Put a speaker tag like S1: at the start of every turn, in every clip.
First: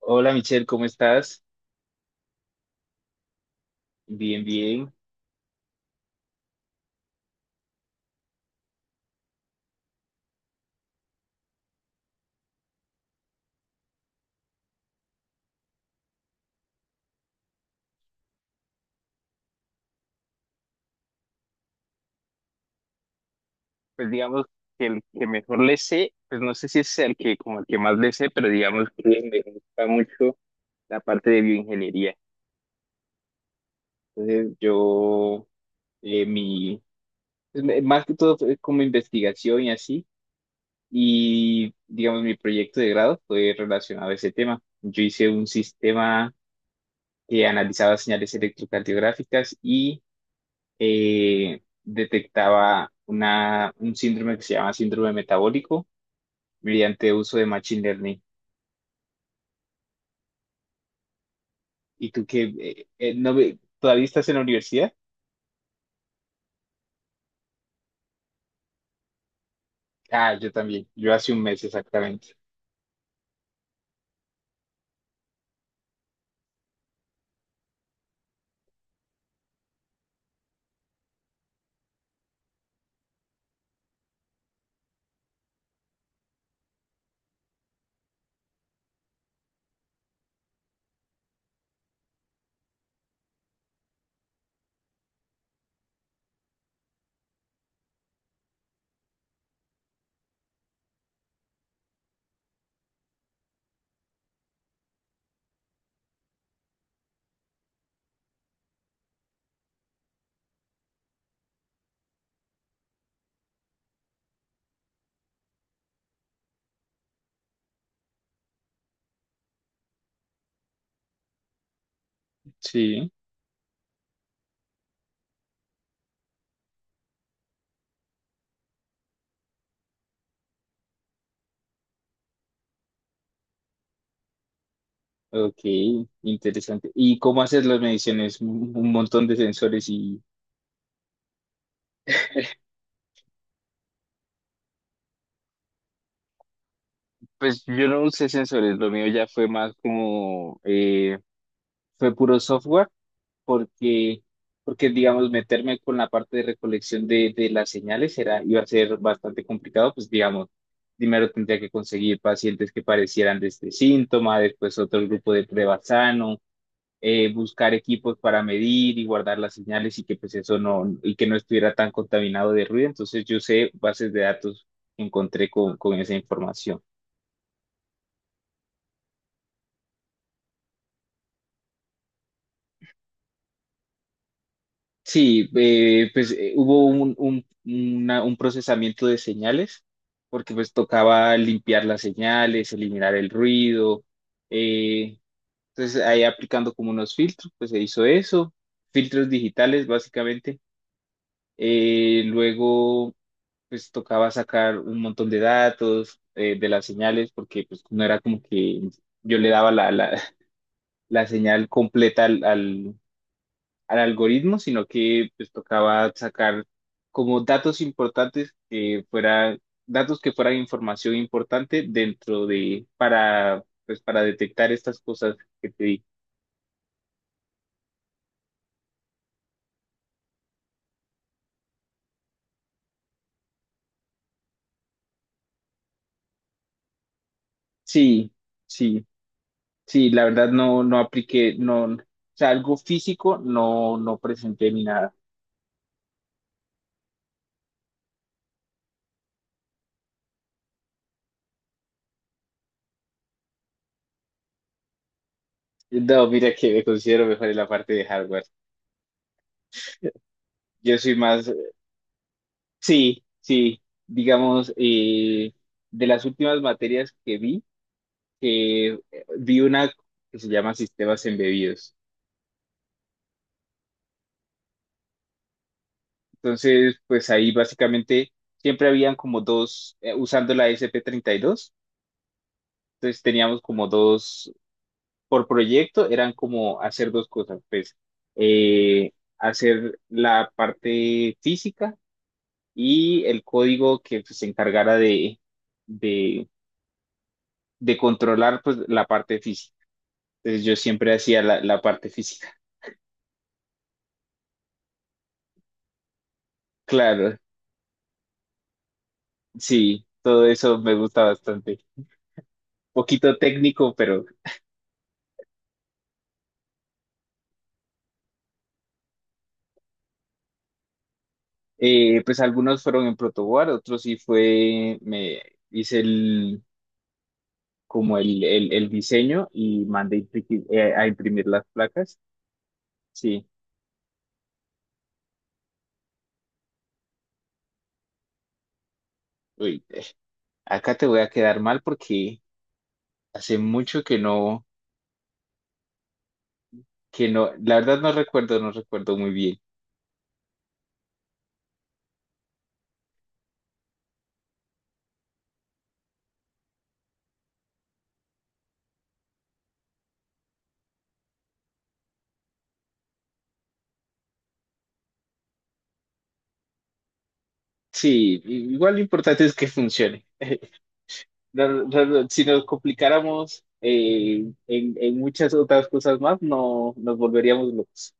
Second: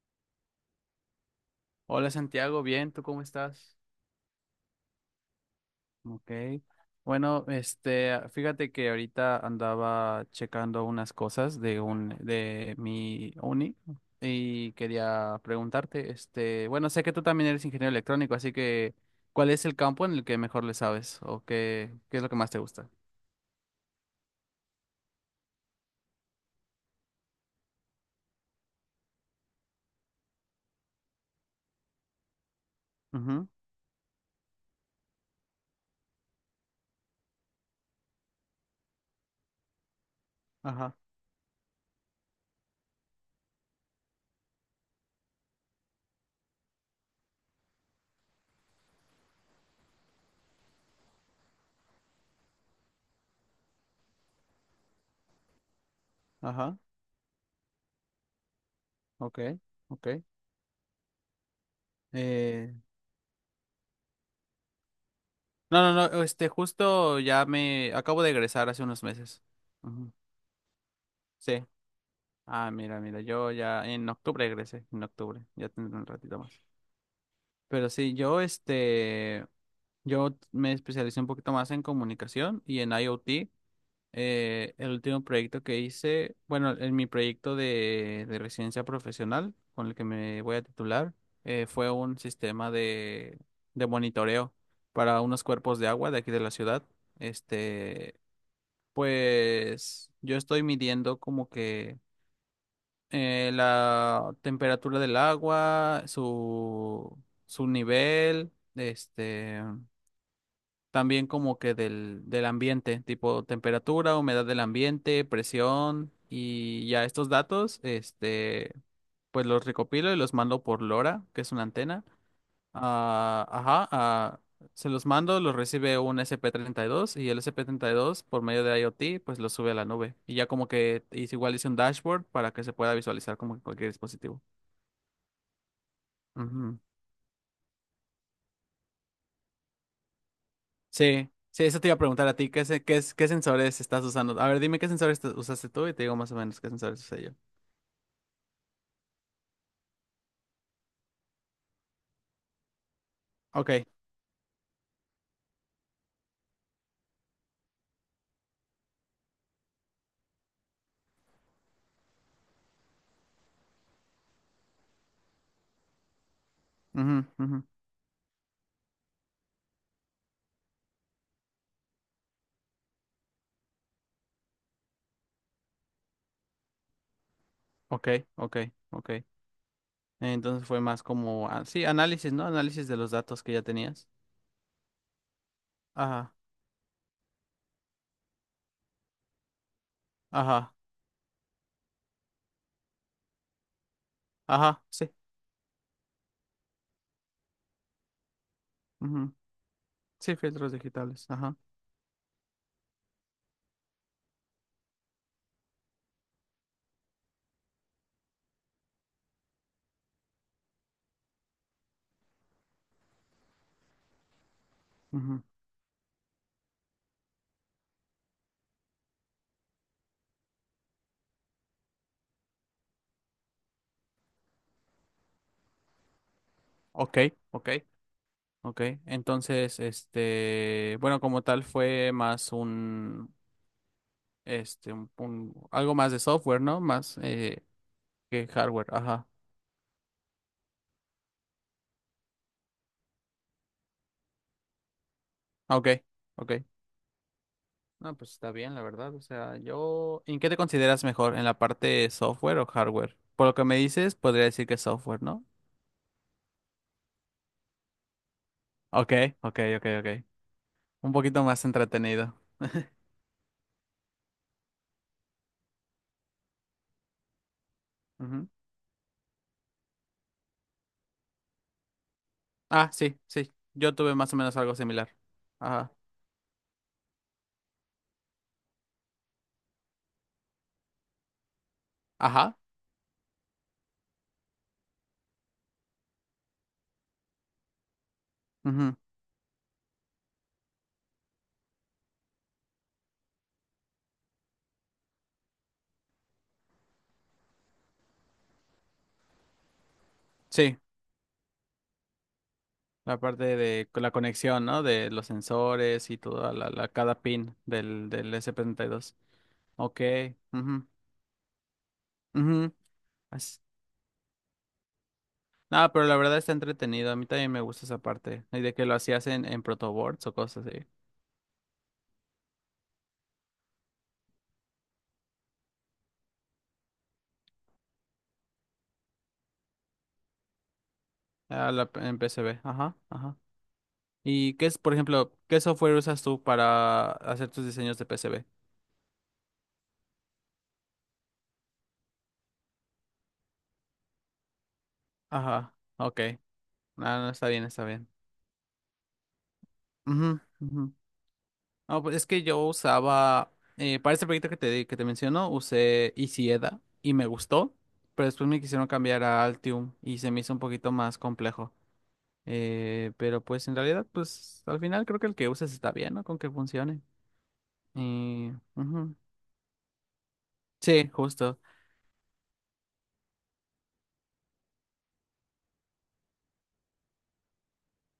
S1: Hola Michelle, ¿cómo estás?
S2: Hola Santiago, bien, ¿tú cómo estás?
S1: Bien, bien.
S2: Ok. Bueno, este, fíjate que ahorita andaba checando unas cosas de mi uni y quería preguntarte, este, bueno, sé que tú también eres ingeniero electrónico, así que ¿cuál es el campo en el que mejor le sabes o qué es lo que más te gusta?
S1: Pues digamos que el que mejor le sé, pues no sé si es el que como el que más le sé, pero digamos que me gusta mucho la parte de bioingeniería.
S2: Ujú.
S1: Entonces yo, mi, pues, más que todo fue como investigación y así,
S2: Ajá,
S1: y digamos mi proyecto de grado fue relacionado a ese tema. Yo hice un sistema que analizaba señales electrocardiográficas y detectaba un síndrome que se llama síndrome metabólico
S2: ajá.
S1: mediante uso de Machine Learning.
S2: Ok, ok.
S1: ¿Y tú qué?
S2: Eh,
S1: No, ¿todavía estás en la universidad?
S2: no, no, no, este, justo ya me acabo de egresar hace unos meses. Ujú.
S1: Ah, yo también, yo hace un mes
S2: Sí.
S1: exactamente.
S2: Ah, mira, mira, yo ya en octubre egresé, en octubre, ya tendré un ratito más. Pero sí, yo me especialicé un poquito más en comunicación y en IoT. El último proyecto que hice, bueno, en mi proyecto de residencia profesional, con el que me voy a titular, fue un sistema de monitoreo para unos cuerpos de agua de aquí de la ciudad. Este, pues yo estoy midiendo como que la temperatura del agua, su nivel, este, también como que del ambiente, tipo temperatura, humedad del ambiente, presión, y ya estos datos, este, pues los recopilo y los mando por LoRa, que es una antena.
S1: Sí,
S2: Ajá, se los mando, los recibe un sp treinta y dos y el sp dos por medio de IoT pues lo sube a la nube. Y ya como que igual hice un dashboard para que se pueda visualizar como en cualquier dispositivo.
S1: ok,
S2: Ujú.
S1: interesante. ¿Y cómo haces las mediciones? Un montón de sensores y...
S2: Sí, sí, eso te iba a preguntar a ti, ¿qué, se- qué, es- qué sensores estás usando? A ver, dime qué sensores usaste tú y te digo más o menos qué sensores usé yo.
S1: Pues yo no usé sensores, lo mío ya fue más como... fue puro software.
S2: Ok.
S1: porque, porque digamos, meterme con la parte de recolección de las señales era, iba a ser bastante complicado, pues digamos, primero tendría que conseguir pacientes que parecieran de este síntoma, después otro grupo de prueba sano,
S2: Ujú, ujú.
S1: buscar equipos para medir y guardar las señales y que pues eso no, y que no estuviera tan contaminado de ruido. Entonces yo sé bases de datos que encontré con esa información.
S2: Ok, ok, ok. Entonces fue más como, sí, análisis, ¿no? Análisis de los datos que ya tenías.
S1: Sí, pues
S2: Ajá,
S1: hubo un procesamiento de señales, porque pues
S2: ajá,
S1: tocaba limpiar las señales, eliminar el ruido.
S2: ajá, sí.
S1: eh, entonces ahí aplicando como unos filtros, pues se hizo eso, filtros digitales
S2: Sí,
S1: básicamente.
S2: filtros digitales. Ajá.
S1: Luego pues tocaba sacar un montón de datos de las señales, porque pues no era como que yo le daba la señal completa al algoritmo, sino que
S2: Ujú.
S1: pues tocaba sacar como datos importantes que fuera, datos que fueran información importante dentro de, para, pues para detectar estas cosas que te di.
S2: Ok, ok, ok. Entonces, este, bueno, como tal fue más un, este, un- algo más de software, ¿no? Más
S1: Sí,
S2: que hardware.
S1: sí,
S2: Ajá.
S1: sí, la verdad no, no apliqué, no, o sea, algo físico no, no presenté ni nada.
S2: Ok, ok. No, pues está bien, la verdad. O sea, yo, ¿en qué te consideras mejor? ¿En la parte software o hardware? Por lo que me dices, podría decir que software, ¿no?
S1: No, mira que me considero mejor en la parte de hardware.
S2: Ok, ok, ok, ok.
S1: Yo
S2: Un
S1: soy
S2: poquito
S1: más,
S2: más entretenido.
S1: sí, sí, digamos, de las últimas materias
S2: Ujú.
S1: que vi una que se llama Sistemas Embebidos.
S2: Ah, sí, sí. Yo tuve más o menos algo similar. Ajá.
S1: Entonces, pues ahí básicamente siempre habían como dos, usando la SP32,
S2: Ajá.
S1: entonces teníamos como dos, por proyecto eran como hacer dos cosas, pues
S2: Ujú.
S1: eh, hacer la parte física y el código que pues, se encargara de, de controlar pues la parte física. Entonces yo
S2: Sí,
S1: siempre hacía la, la parte física.
S2: la parte la conexión, ¿no? De los sensores y toda cada
S1: Claro,
S2: pin del S72. Ok.
S1: sí, todo eso
S2: Ujú,
S1: me gusta bastante.
S2: ujú.
S1: Poquito
S2: as-
S1: técnico, pero
S2: No, pero la verdad está entretenido. A mí también me gusta esa parte. Y de que lo hacías en protoboards o cosas así.
S1: pues algunos fueron en protoboard, otros sí fue, me hice el, como el diseño y mandé a imprimir las
S2: Ah,
S1: placas.
S2: en PCB. Ajá, ajá.
S1: Sí,
S2: ¿Y qué es, por ejemplo, qué software usas tú para hacer tus diseños de PCB?
S1: uy, eh, acá te voy a quedar mal porque hace mucho
S2: Ajá, ok. Ah,
S1: que
S2: no, está
S1: no,
S2: bien,
S1: la
S2: está
S1: verdad
S2: bien.
S1: no recuerdo, no recuerdo muy bien.
S2: Ujú, ujú. No, pues es que yo usaba, para este proyecto que te menciono, usé Isieda y me gustó, pero después me quisieron cambiar a Altium y se me hizo un poquito más complejo. Pero pues en realidad, pues al final creo que el que uses está bien, ¿no? Con que funcione.
S1: Sí,
S2: Y,
S1: igual lo
S2: ujú.
S1: importante es que funcione.
S2: Sí, justo.
S1: No, si nos complicáramos en muchas otras cosas más, no nos volveríamos locos.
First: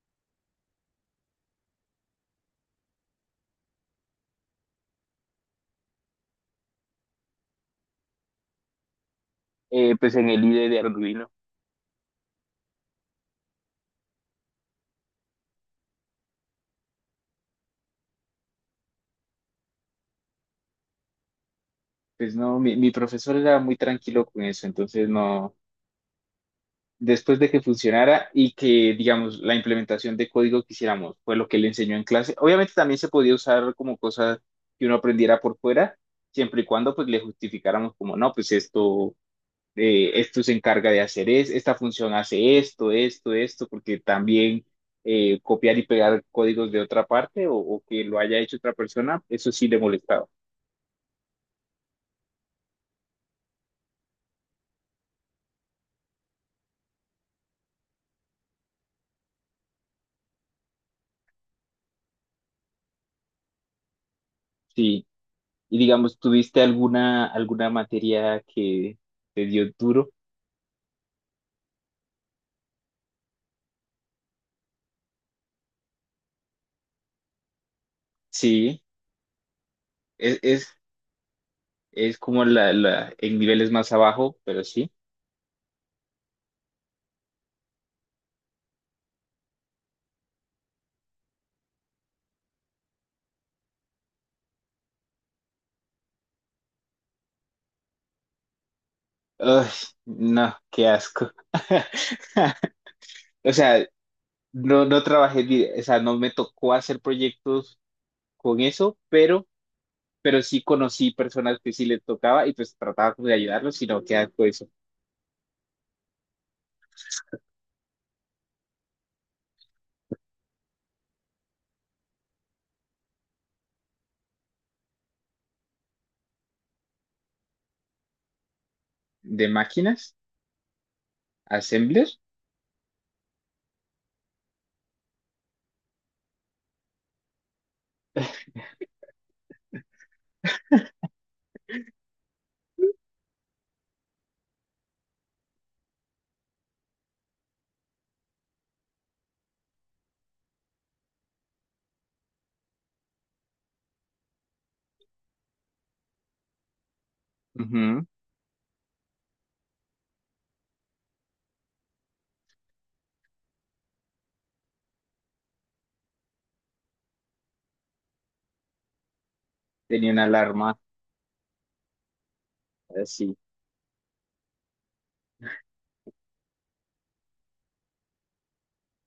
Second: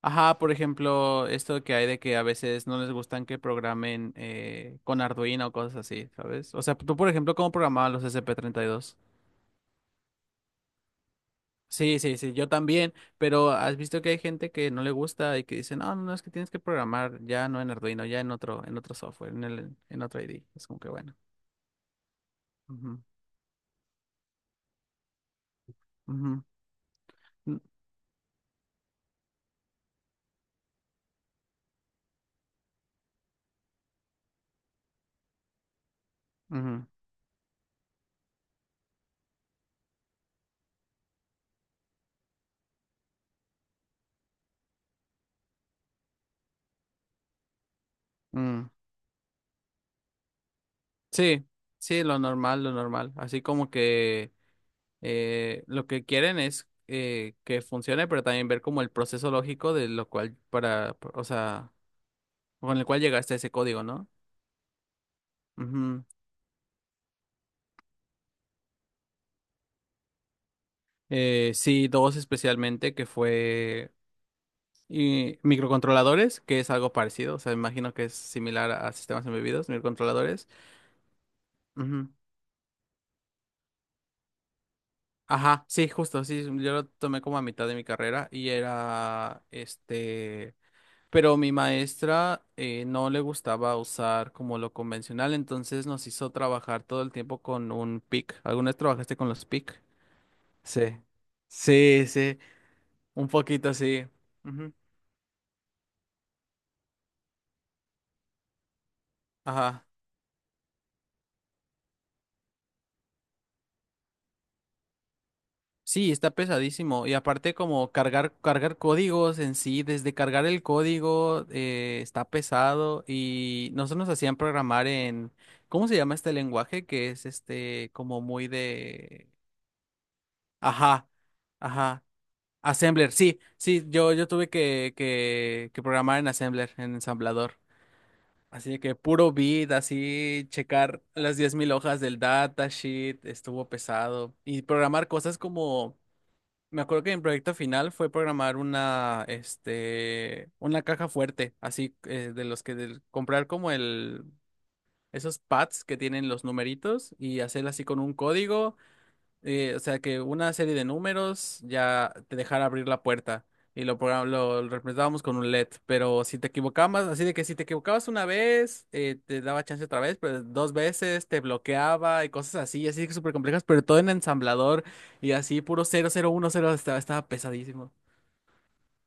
S2: Ajá, por ejemplo, esto que hay de que a veces no les gustan que programen con Arduino o cosas así, ¿sabes? O sea, tú, por ejemplo, ¿cómo programabas los S P treinta y dos?
S1: Pues en el IDE de Arduino.
S2: Sí, sí, sí, yo también, pero has visto que hay gente que no le gusta y que dice, no, no, no, es que tienes que programar ya no en Arduino, ya en otro software, en otro ID. Es como que bueno.
S1: Pues no, mi
S2: Ujú,
S1: profesor era muy tranquilo con eso, entonces no,
S2: ujú.
S1: después de que funcionara y que, digamos, la implementación de código que hiciéramos fue lo que le enseñó en clase. Obviamente también se podía usar como cosas que uno aprendiera por fuera, siempre y
S2: Mm.
S1: cuando pues le justificáramos como, no, pues esto, esto se encarga de hacer es, esta función hace esto, esto, esto, porque también copiar y pegar códigos de otra parte o que lo haya
S2: Ujú.
S1: hecho
S2: Mm.
S1: otra persona, eso sí le molestaba.
S2: Sí, sí, lo normal, lo normal. Así como que lo que quieren es que funcione, pero también ver como el proceso lógico de lo cual para, o sea, con el cual llegaste a ese código, ¿no?
S1: Sí. Y
S2: Ujú.
S1: digamos, ¿tuviste alguna materia que te dio duro?
S2: Sí, dos especialmente, que fue y microcontroladores, que es algo parecido, o sea, imagino que es similar
S1: Sí,
S2: a sistemas embebidos,
S1: es,
S2: microcontroladores.
S1: es,
S2: Ujú.
S1: es como la, en niveles más abajo, pero sí.
S2: Ajá, sí, justo, sí, sí, yo lo tomé como a mitad de mi carrera y era, este, pero mi maestra no le gustaba usar como lo convencional, entonces nos hizo trabajar todo el tiempo con un PIC. ¿Alguna vez trabajaste con los
S1: Ay,
S2: PIC?
S1: no, qué
S2: Sí,
S1: asco.
S2: sí, sí, un
S1: O
S2: poquito
S1: sea,
S2: sí. Ujú.
S1: no, no trabajé, o sea, no me tocó hacer proyectos con eso,
S2: Ajá.
S1: pero sí conocí personas que sí les tocaba y pues trataba como de ayudarlos, sino que asco eso.
S2: Sí, está pesadísimo. Y aparte como cargar códigos en sí, desde cargar el código está pesado y nosotros nos hacían programar en, ¿cómo se llama este lenguaje? Que es este como muy de...
S1: De máquinas,
S2: Ajá, ajá.
S1: assembler.
S2: Assembler, sí, sí, yo tuve que programar en Assembler, en ensamblador. Así que puro bit, así checar las 10,000 hojas del datasheet, estuvo pesado. Y programar cosas como... Me acuerdo que mi proyecto final fue programar una caja fuerte, así de los que comprar como el, esos pads que tienen los numeritos y hacer así con
S1: Ujú.
S2: un código o sea que una serie de números ya te dejara abrir la puerta y lo representábamos con un LED, pero si te equivocabas, así de que si te equivocabas una vez, te daba chance otra
S1: Tenía
S2: vez,
S1: una
S2: pero dos
S1: alarma
S2: veces te bloqueaba y cosas así, así que súper
S1: así.
S2: complejas, pero todo en ensamblador y así puro 0010 estaba pesadísimo.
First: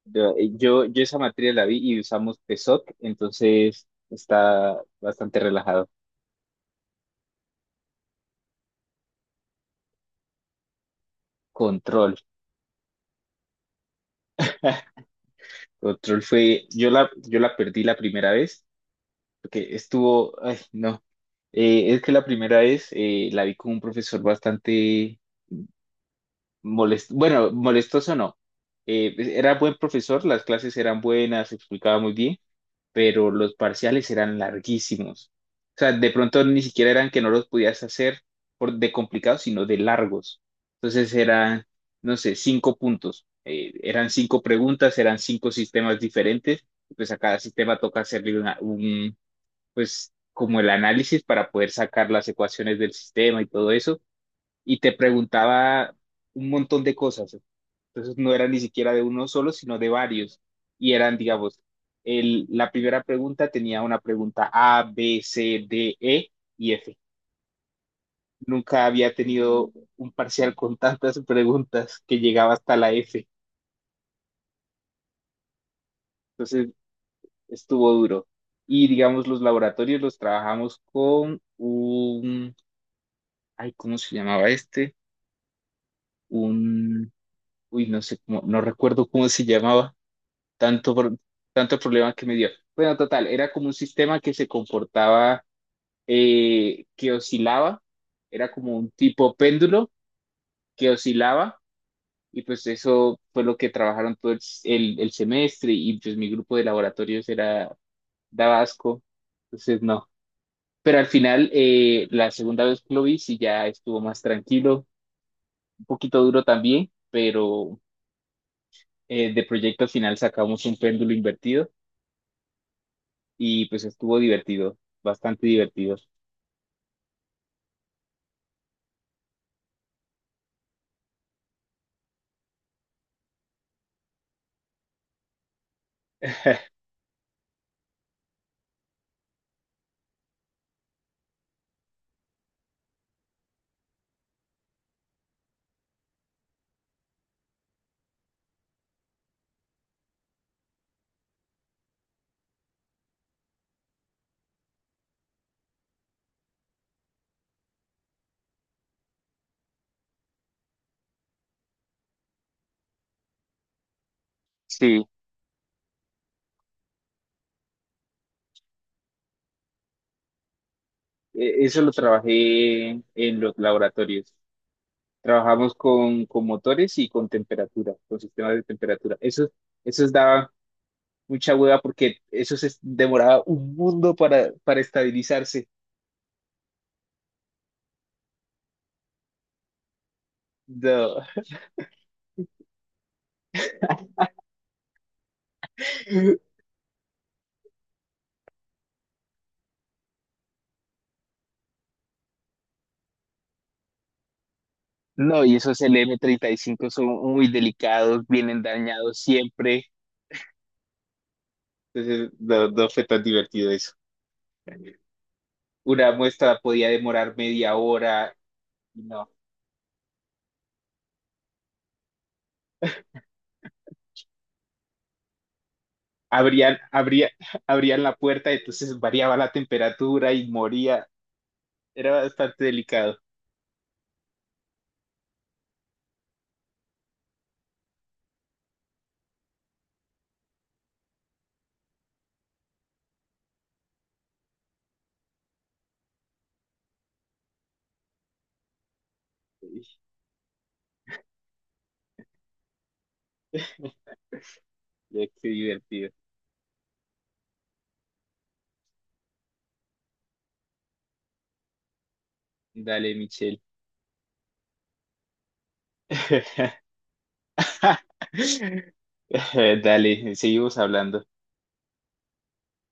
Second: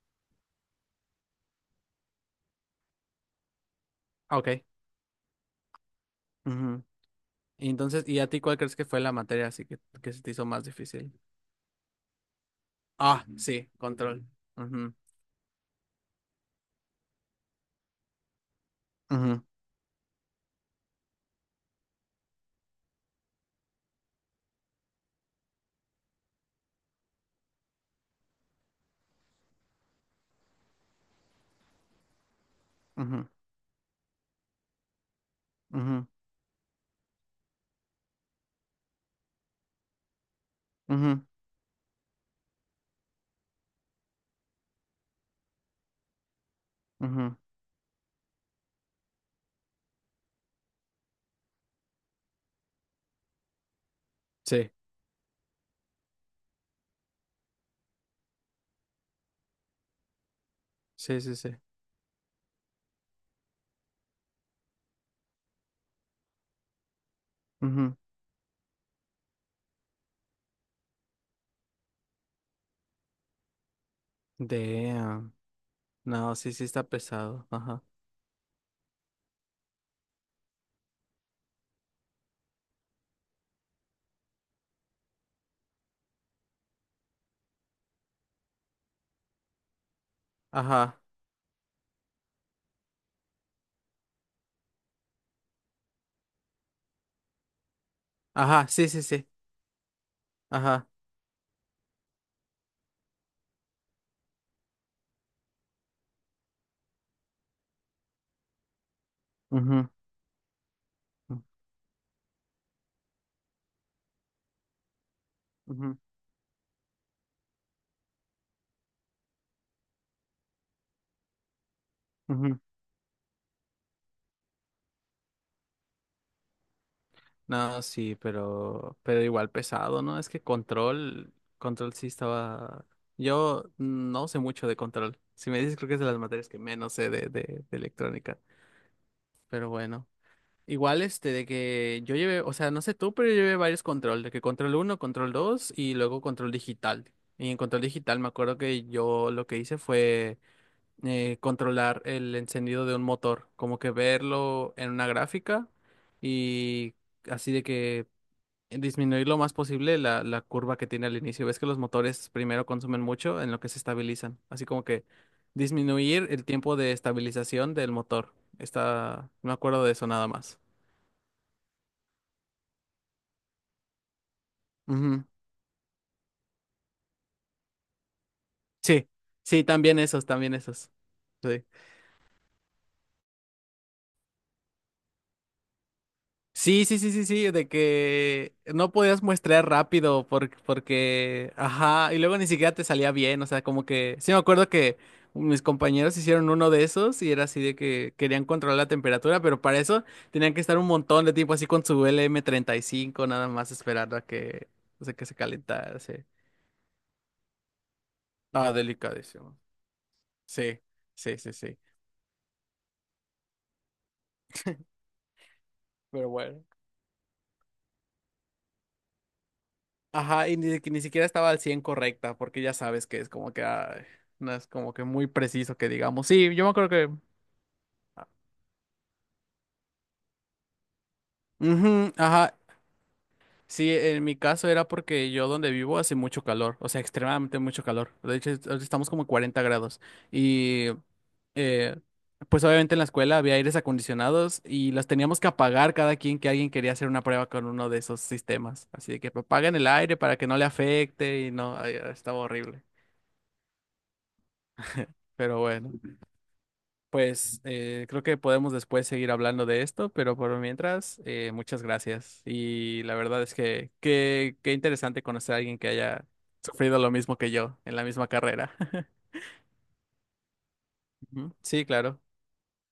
S1: Yo, yo esa materia la vi y usamos PSOC, entonces
S2: Ah, ok.
S1: está bastante relajado.
S2: Ujú. Y entonces, ¿y a ti cuál crees que fue la materia así que se te hizo más difícil?
S1: Control.
S2: Ah, sí, control. Ujú,
S1: Control fue, yo la perdí la primera vez,
S2: ujú,
S1: porque estuvo, ay, no. Es que la primera vez la vi con un profesor bastante, bueno, molestoso no. Pues, era buen profesor, las clases eran buenas, explicaba muy bien,
S2: ujú,
S1: pero los parciales eran larguísimos. O sea,
S2: ujú,
S1: de pronto ni siquiera eran que no los podías hacer por, de complicados, sino de largos. Entonces
S2: ujú,
S1: eran, no sé, cinco puntos. Eran cinco preguntas, eran cinco sistemas diferentes. Y pues a
S2: ujú.
S1: cada sistema toca hacerle un, pues como el análisis para poder sacar las ecuaciones del sistema y todo eso
S2: Sí.
S1: y te preguntaba un montón de cosas. Entonces no era ni siquiera de uno solo, sino de varios. Y eran,
S2: Sí, sí, sí.
S1: digamos, el, la primera pregunta tenía una pregunta A, B, C, D, E y F.
S2: Ujú.
S1: Nunca había tenido un parcial con tantas preguntas que llegaba hasta la F.
S2: Damn. No, sí, sí
S1: Entonces
S2: está pesado. Ajá.
S1: estuvo duro. Y digamos, los laboratorios los trabajamos con un, ay, ¿cómo se llamaba este? Un, uy, no sé, no recuerdo cómo se llamaba tanto,
S2: Ajá.
S1: tanto problema que me dio. Bueno, total, era como un sistema que se comportaba, que oscilaba, era
S2: Ajá,
S1: como
S2: sí,
S1: un
S2: sí, sí.
S1: tipo péndulo
S2: Ajá.
S1: que oscilaba y pues eso fue lo que trabajaron todo el, el semestre y pues mi grupo de laboratorios era daba asco, entonces
S2: Ujú,
S1: no. Pero al final, la segunda vez que lo vi, sí ya estuvo más tranquilo, un
S2: ujú,
S1: poquito duro también, pero de proyecto final sacamos un péndulo invertido.
S2: ujú.
S1: Y pues estuvo divertido, bastante divertido.
S2: No, sí, pero igual pesado, ¿no? Es que control, control sí estaba. Yo no sé mucho de control. Si me dices, creo que es de las materias que menos sé de electrónica. Pero bueno. Igual este de que yo llevé, o sea, no sé tú, pero yo llevé varios control, de que control uno control 2 y luego control digital. Y en control digital me acuerdo que yo lo que hice fue controlar el encendido de un motor, como que verlo en una gráfica y así de que disminuir lo más posible la curva que tiene al inicio. Ves que los motores primero consumen mucho en lo que se estabilizan, así como
S1: Sí,
S2: que disminuir el tiempo de estabilización del motor. Está, me acuerdo de eso nada más.
S1: Eso lo trabajé en los laboratorios.
S2: Ujú.
S1: Trabajamos con motores y con temperatura, con sistemas de
S2: Sí,
S1: temperatura. Eso,
S2: sí, también
S1: eso
S2: esos,
S1: daba
S2: también esos.
S1: mucha
S2: Sí.
S1: hueva porque eso se demoraba un mundo para estabilizarse.
S2: Sí, sí, sí, sí, sí, de que no podías muestrear rápido
S1: No,
S2: porque, ajá, y luego ni siquiera te salía bien, o sea, como que, sí me acuerdo que mis compañeros hicieron uno de esos y era así de que querían controlar la temperatura, pero para eso tenían que estar un montón de tiempo así con su lm cinco nada más esperando a que, o sea, que se
S1: no, y esos
S2: calentara,
S1: L
S2: sí.
S1: m treinta y cinco son muy delicados, vienen
S2: Ah,
S1: dañados
S2: delicadísimo.
S1: siempre.
S2: Sí, sí, sí, sí.
S1: Entonces, no, no fue tan divertido eso. Una
S2: Pero
S1: muestra
S2: bueno.
S1: podía demorar media hora. No,
S2: Ajá, y ni, que ni siquiera estaba al 100 correcta, porque ya sabes que es como que ay, no es como que muy preciso que digamos. Sí, yo me
S1: abrían,
S2: acuerdo que.
S1: abría- abrían la
S2: Ah.
S1: puerta, entonces variaba la temperatura y moría. Era
S2: Ujú, ajá.
S1: bastante delicado.
S2: Sí, en mi caso era porque yo donde vivo hace mucho calor, o sea, extremadamente mucho calor. De hecho, ahorita estamos como 40 grados. Y eh, pues obviamente en la escuela había aires acondicionados y los teníamos que apagar cada quien que alguien quería hacer una prueba con uno de esos sistemas. Así de que apaguen
S1: Uy,
S2: el aire para que no le afecte y no, ay, estaba horrible.
S1: ya, qué
S2: Pero bueno.
S1: divertido.
S2: Pues creo que podemos después seguir hablando de esto, pero por mientras, muchas gracias. Y
S1: Dale,
S2: la verdad es
S1: Michelle.
S2: que qué interesante conocer a alguien que haya sufrido lo mismo que yo en la misma carrera.
S1: Dale, seguimos hablando.
S2: Ujú. Sí, claro.